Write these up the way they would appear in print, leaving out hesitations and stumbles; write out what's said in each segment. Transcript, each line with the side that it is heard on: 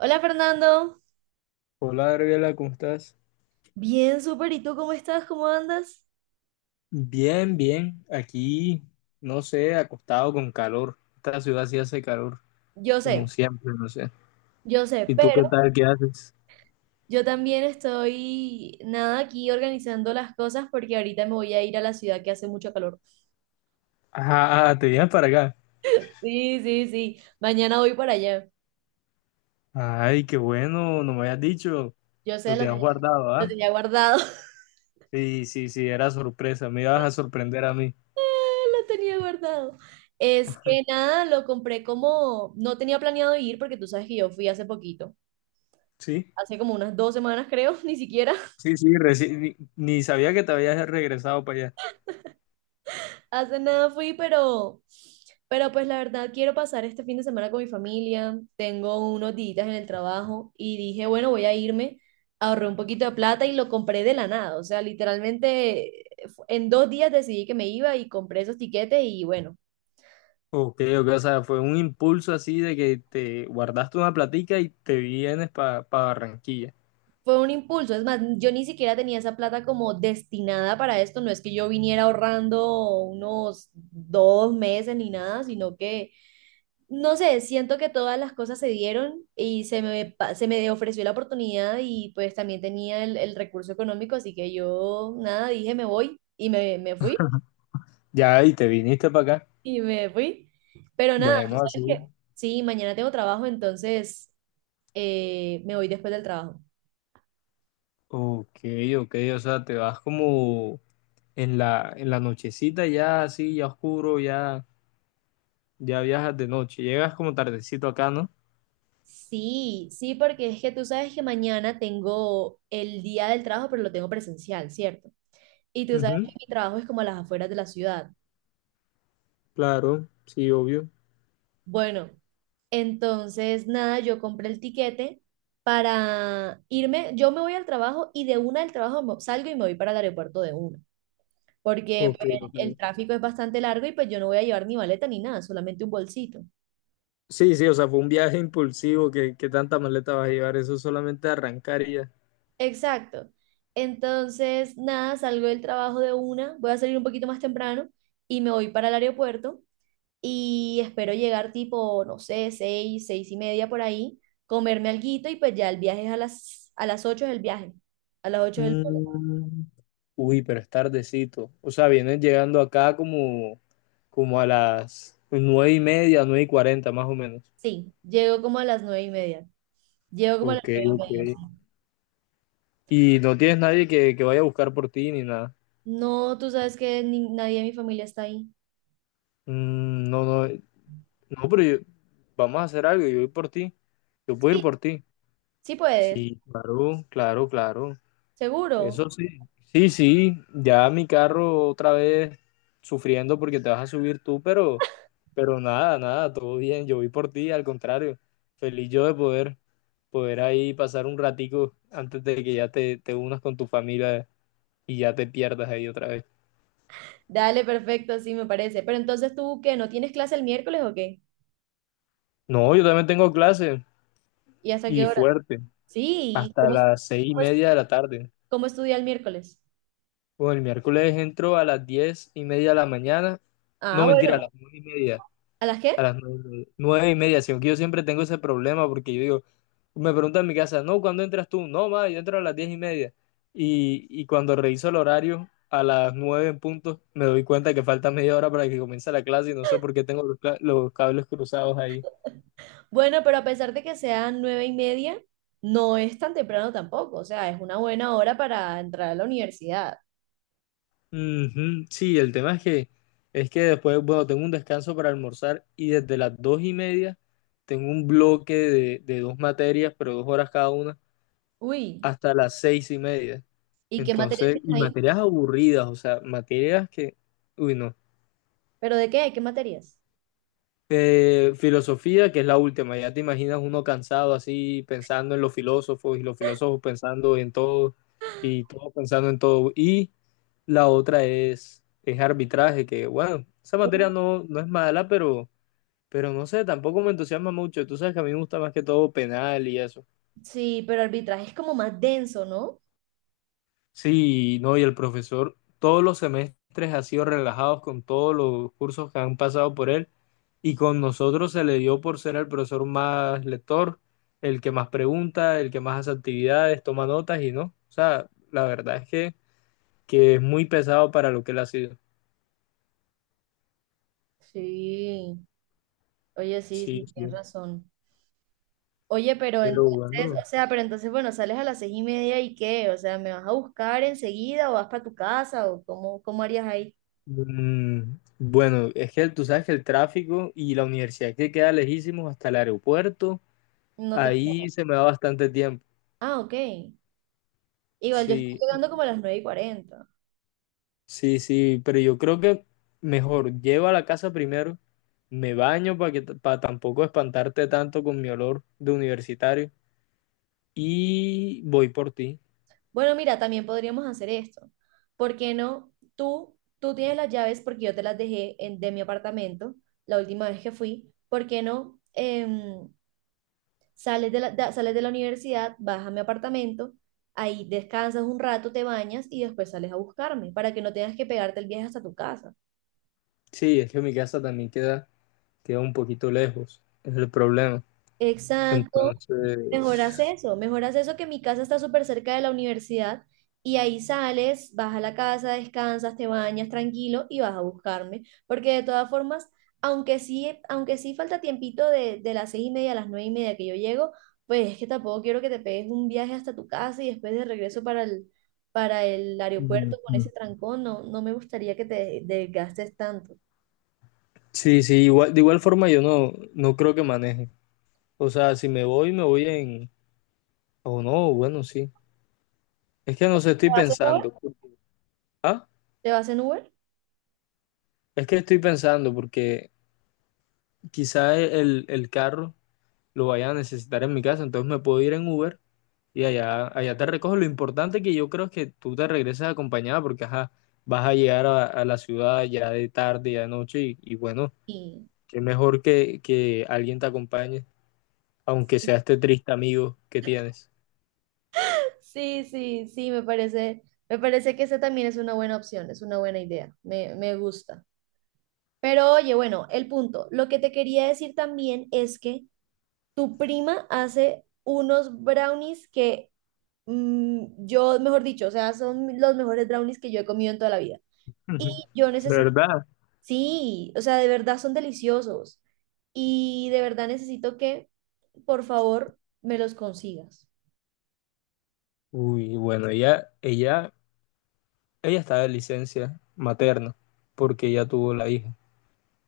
right: Hola Fernando.
left: Hola Gabriela, ¿cómo estás?
right: Bien, súper, ¿y tú cómo estás? ¿Cómo andas?
left: Bien, bien. Aquí, no sé, acostado con calor. Esta ciudad sí hace calor,
right: Yo
left: como
right: sé,
left: siempre, no sé.
right: yo sé,
left: ¿Y tú
right: pero
left: qué tal? ¿Qué haces?
right: yo también estoy, nada, aquí organizando las cosas porque ahorita me voy a ir a la ciudad que hace mucho calor.
left: Ajá, ah, te vienes para acá.
right: Sí, sí, sí, mañana voy para allá.
left: Ay, qué bueno, no me habías dicho.
right: Yo sé,
left: Lo tenías guardado,
right: lo
left: ¿ah?
right: tenía guardado.
left: Sí, sí, sí, era sorpresa. Me ibas a sorprender a mí.
right: Lo tenía guardado. Es que nada, lo compré como, no tenía planeado ir porque tú sabes que yo fui hace poquito,
left: Sí,
right: hace como unas 2 semanas creo. Ni siquiera.
left: sí, sí, ni sabía que te habías regresado para allá.
right: Hace nada fui, pero, pues la verdad quiero pasar este fin de semana con mi familia. Tengo unos días en el trabajo y dije, bueno, voy a irme. Ahorré un poquito de plata y lo compré de la nada. O sea, literalmente en 2 días decidí que me iba y compré esos tiquetes y bueno,
left: Ok, ok, o sea, fue un impulso así de que te guardaste una platica y te vienes para Barranquilla.
right: fue un impulso. Es más, yo ni siquiera tenía esa plata como destinada para esto. No es que yo viniera ahorrando unos 2 meses ni nada, sino que no sé, siento que todas las cosas se dieron y se me ofreció la oportunidad y pues también tenía el recurso económico, así que yo nada, dije me voy y me fui
left: Ya, y te viniste para acá.
right: y me fui. Pero nada, tú
left: Bueno,
right: sabes
left: así.
right: que sí, mañana tengo trabajo, entonces me voy después del trabajo.
left: Ok, ok, o sea, te vas como en la nochecita ya así, ya oscuro, ya, ya viajas de noche. Llegas como tardecito acá, ¿no?
right: Sí, sí, porque es que tú sabes que mañana tengo el día del trabajo, pero lo tengo presencial, ¿cierto? Y tú sabes
left: Ujú,
right: que mi trabajo es como a las afueras de la ciudad.
left: claro, sí, obvio.
right: Bueno, entonces, nada, yo compré el tiquete para irme, yo me voy al trabajo y de una del trabajo salgo y me voy para el aeropuerto de una, porque
left: Ok,
right: pues
left: ok.
right: el tráfico es bastante largo y pues yo no voy a llevar ni maleta ni nada, solamente un bolsito.
left: Sí, sí, o sea, fue un viaje impulsivo que tanta maleta vas a llevar, eso solamente arrancar y ya.
right: Exacto. Entonces, nada, salgo del trabajo de una, voy a salir un poquito más temprano y me voy para el aeropuerto y espero llegar tipo, no sé, seis, 6:30 por ahí, comerme alguito y pues ya el viaje es a las 8:00 es el viaje, a las 8:00 del vuelo.
left: Mm, uy, pero es tardecito. O sea, vienes llegando acá como a las 9:30, 9:40 más o menos.
right: Sí, llego como a las 9:30. Llego como a las
left: Ok,
right: nueve y
left: ok.
right: media, sí.
left: Y no tienes nadie que vaya a buscar por ti ni nada.
right: No, tú sabes que nadie de mi familia está ahí.
left: Mm, no, no, no, pero vamos a hacer algo. Yo voy por ti. Yo puedo ir
right: Sí,
left: por ti.
right: sí puedes,
left: Sí, claro, claro, claro.
right: seguro.
left: Eso sí. Sí, sí. Ya mi carro otra vez sufriendo porque te vas a subir tú, pero nada, nada, todo bien. Yo voy por ti, al contrario. Feliz yo de poder ahí pasar un ratico antes de que ya te unas con tu familia y ya te pierdas ahí otra vez.
right: Dale, perfecto, sí me parece. Pero entonces tú, ¿qué? ¿No tienes clase el miércoles o qué?
left: No, yo también tengo clase
right: ¿Y hasta qué
left: y
right: hora?
left: fuerte,
right: Sí,
left: hasta las seis y
right: cómo, es-
left: media de la tarde.
right: cómo estudia el miércoles?
left: Bueno, el miércoles entro a las 10:30 de la mañana.
right: Ah,
left: No, mentira, a
right: bueno,
left: las 9:30.
right: ¿a las
left: A
right: qué?
left: las nueve y media, 9:30, sino que yo siempre tengo ese problema porque yo digo, me preguntan en mi casa, no, ¿cuándo entras tú? No, ma, yo entro a las 10:30. Y cuando reviso el horario, a las 9 en punto, me doy cuenta que falta media hora para que comience la clase y no sé por qué tengo los, los cables cruzados ahí.
right: Bueno, pero a pesar de que sean 9:30, no es tan temprano tampoco. O sea, es una buena hora para entrar a la universidad.
left: Ujú, sí, el tema es que después, bueno, tengo un descanso para almorzar y desde las 2:30 tengo un bloque de dos materias, pero 2 horas cada una,
right: Uy,
left: hasta las 6:30.
right: ¿y qué materias
left: Entonces,
right: tienes
left: y
right: ahí?
left: materias aburridas, o sea, materias que, uy, no.
right: ¿Pero de qué? ¿Qué materias?
left: Filosofía, que es la última, ya te imaginas uno cansado así pensando en los filósofos y los filósofos pensando en todo y todos pensando en todo. Y la otra es arbitraje, que bueno, esa materia no, no es mala, pero no sé, tampoco me entusiasma mucho. Tú sabes que a mí me gusta más que todo penal y eso.
right: Sí, pero arbitraje es como más denso, ¿no?
left: Sí, no, y el profesor todos los semestres ha sido relajado con todos los cursos que han pasado por él y con nosotros se le dio por ser el profesor más lector, el que más pregunta, el que más hace actividades, toma notas y no. O sea, la verdad es que es muy pesado para lo que él ha sido.
right: Sí. Oye, sí, sí,
left: Sí,
right: tienes
left: sí,
right: razón. Oye, pero
left: pero
right: entonces,
left: bueno.
right: o sea, pero entonces, bueno, sales a las 6:30 y qué, o sea, ¿me vas a buscar enseguida o vas para tu casa o cómo, cómo harías ahí?
left: Mm, bueno, es que tú sabes que el tráfico y la universidad que queda lejísimos hasta el aeropuerto,
right: No te...
left: ahí se me da bastante tiempo.
right: Ah, ok. Igual yo estoy
left: Sí,
right: llegando como a las 9:40.
left: sí, sí, pero yo creo que mejor llevo a la casa primero, me baño para que para tampoco espantarte tanto con mi olor de universitario y voy por ti.
right: Bueno, mira, también podríamos hacer esto. ¿Por qué no? Tú tienes las llaves porque yo te las dejé de mi apartamento la última vez que fui. ¿Por qué no? Sales de la universidad, vas a mi apartamento, ahí descansas un rato, te bañas y después sales a buscarme para que no tengas que pegarte el viaje hasta tu casa.
left: Sí, es que mi casa también queda, queda un poquito lejos, es el problema.
right: Exacto.
left: Entonces,
right: Mejoras eso que mi casa está súper cerca de la universidad y ahí sales, vas a la casa, descansas, te bañas tranquilo y vas a buscarme, porque de todas formas, aunque sí falta tiempito de las 6:30 a las 9:30 que yo llego, pues es que tampoco quiero que te pegues un viaje hasta tu casa y después de regreso para el aeropuerto con
left: ujú,
right: ese trancón. No, no me gustaría que te desgastes tanto.
left: sí, sí, igual, de igual forma yo no, no creo que maneje. O sea, si me voy, me voy en, o no, bueno, sí. Es que no sé,
right: ¿Te
left: estoy
right: vas en Uber?
left: pensando. ¿Ah?
right: ¿Te vas en Uber?
left: Es que estoy pensando porque quizá el carro lo vaya a necesitar en mi casa, entonces me puedo ir en Uber y allá, allá te recojo. Lo importante que yo creo es que tú te regreses acompañada porque ajá, vas a llegar a la ciudad ya de tarde, ya de noche y bueno,
right: Sí.
left: es mejor que alguien te acompañe, aunque sea este triste amigo que tienes.
right: Sí, sí, sí, me parece que esa también es una buena opción, es una buena idea, me gusta. Pero oye, bueno, el punto, lo que te quería decir también es que tu prima hace unos brownies que mm, yo, mejor dicho, o sea, son los mejores brownies que yo he comido en toda la vida. Y
left: Ujú.
right: yo necesito,
left: ¿Verdad?
right: sí, o sea, de verdad son deliciosos. Y de verdad necesito que, por favor, me los consigas.
left: Uy, bueno, ella está de licencia materna porque ella tuvo la hija.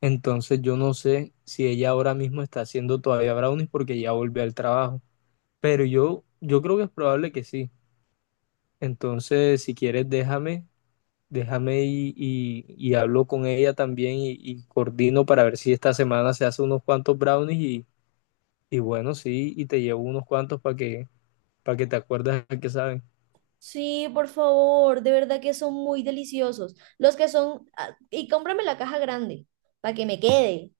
left: Entonces yo no sé si ella ahora mismo está haciendo todavía brownies porque ya volvió al trabajo. Pero yo creo que es probable que sí. Entonces, si quieres, déjame, déjame y, y hablo con ella también y coordino para ver si esta semana se hace unos cuantos brownies y bueno, sí, y te llevo unos cuantos para que te acuerdes a que saben.
right: Sí, por favor, de verdad que son muy deliciosos. Los que son, ah, y cómprame la caja grande para que me quede.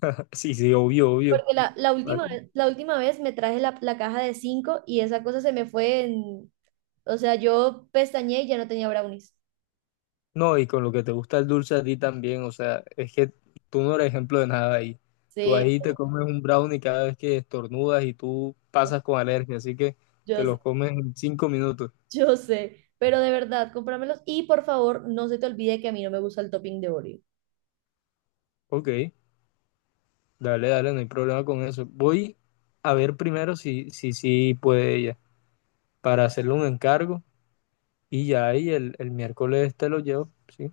left: Sí, sí, obvio, obvio.
right: Porque la última vez, la última vez me traje la caja de cinco y esa cosa se me fue en, o sea, yo pestañeé y ya no tenía brownies.
left: No, y con lo que te gusta el dulce a ti también, o sea, es que tú no eres ejemplo de nada ahí. Tú
right: Sí,
left: ahí te comes un brownie cada vez que estornudas y tú pasas con alergia, así que te
right: yo sé,
left: los comes en 5 minutos.
right: yo sé, pero de verdad, cómpramelos y por favor, no se te olvide que a mí no me gusta el topping de Oreo.
left: Ok, dale, dale, no hay problema con eso. Voy a ver primero si puede ella, para hacerle un encargo y ya ahí el miércoles te lo llevo, ¿sí?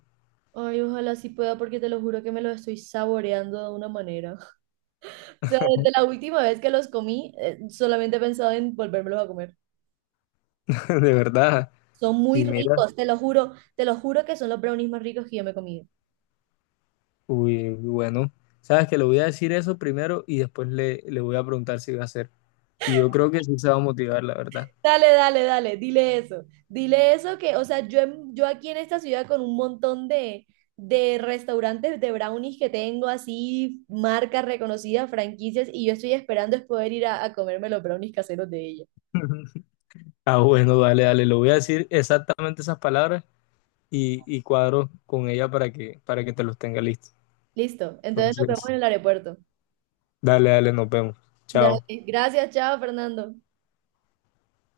right: Ay, ojalá sí pueda porque te lo juro que me lo estoy saboreando de una manera. O sea, desde la última vez que los comí, solamente he pensado en volvérmelos a comer.
left: De verdad.
right: Son
left: Y
right: muy
left: mira,
right: ricos, te lo juro que son los brownies más ricos que yo me he comido.
left: uy, bueno, sabes que le voy a decir eso primero y después le voy a preguntar si va a hacer. Y yo creo que sí se va a motivar, la verdad.
right: Dale, dale, dale, dile eso. Dile eso que, o sea, yo aquí en esta ciudad con un montón de restaurantes de brownies que tengo, así, marcas reconocidas, franquicias, y yo estoy esperando es poder ir a comerme los brownies caseros de ella.
left: Ah, bueno, dale, dale, le voy a decir exactamente esas palabras y cuadro con ella para que te los tenga listos.
right: Listo, entonces nos vemos
left: Entonces,
right: en el aeropuerto.
left: dale, dale, nos vemos. Chao.
right: Dale, gracias, chao, Fernando.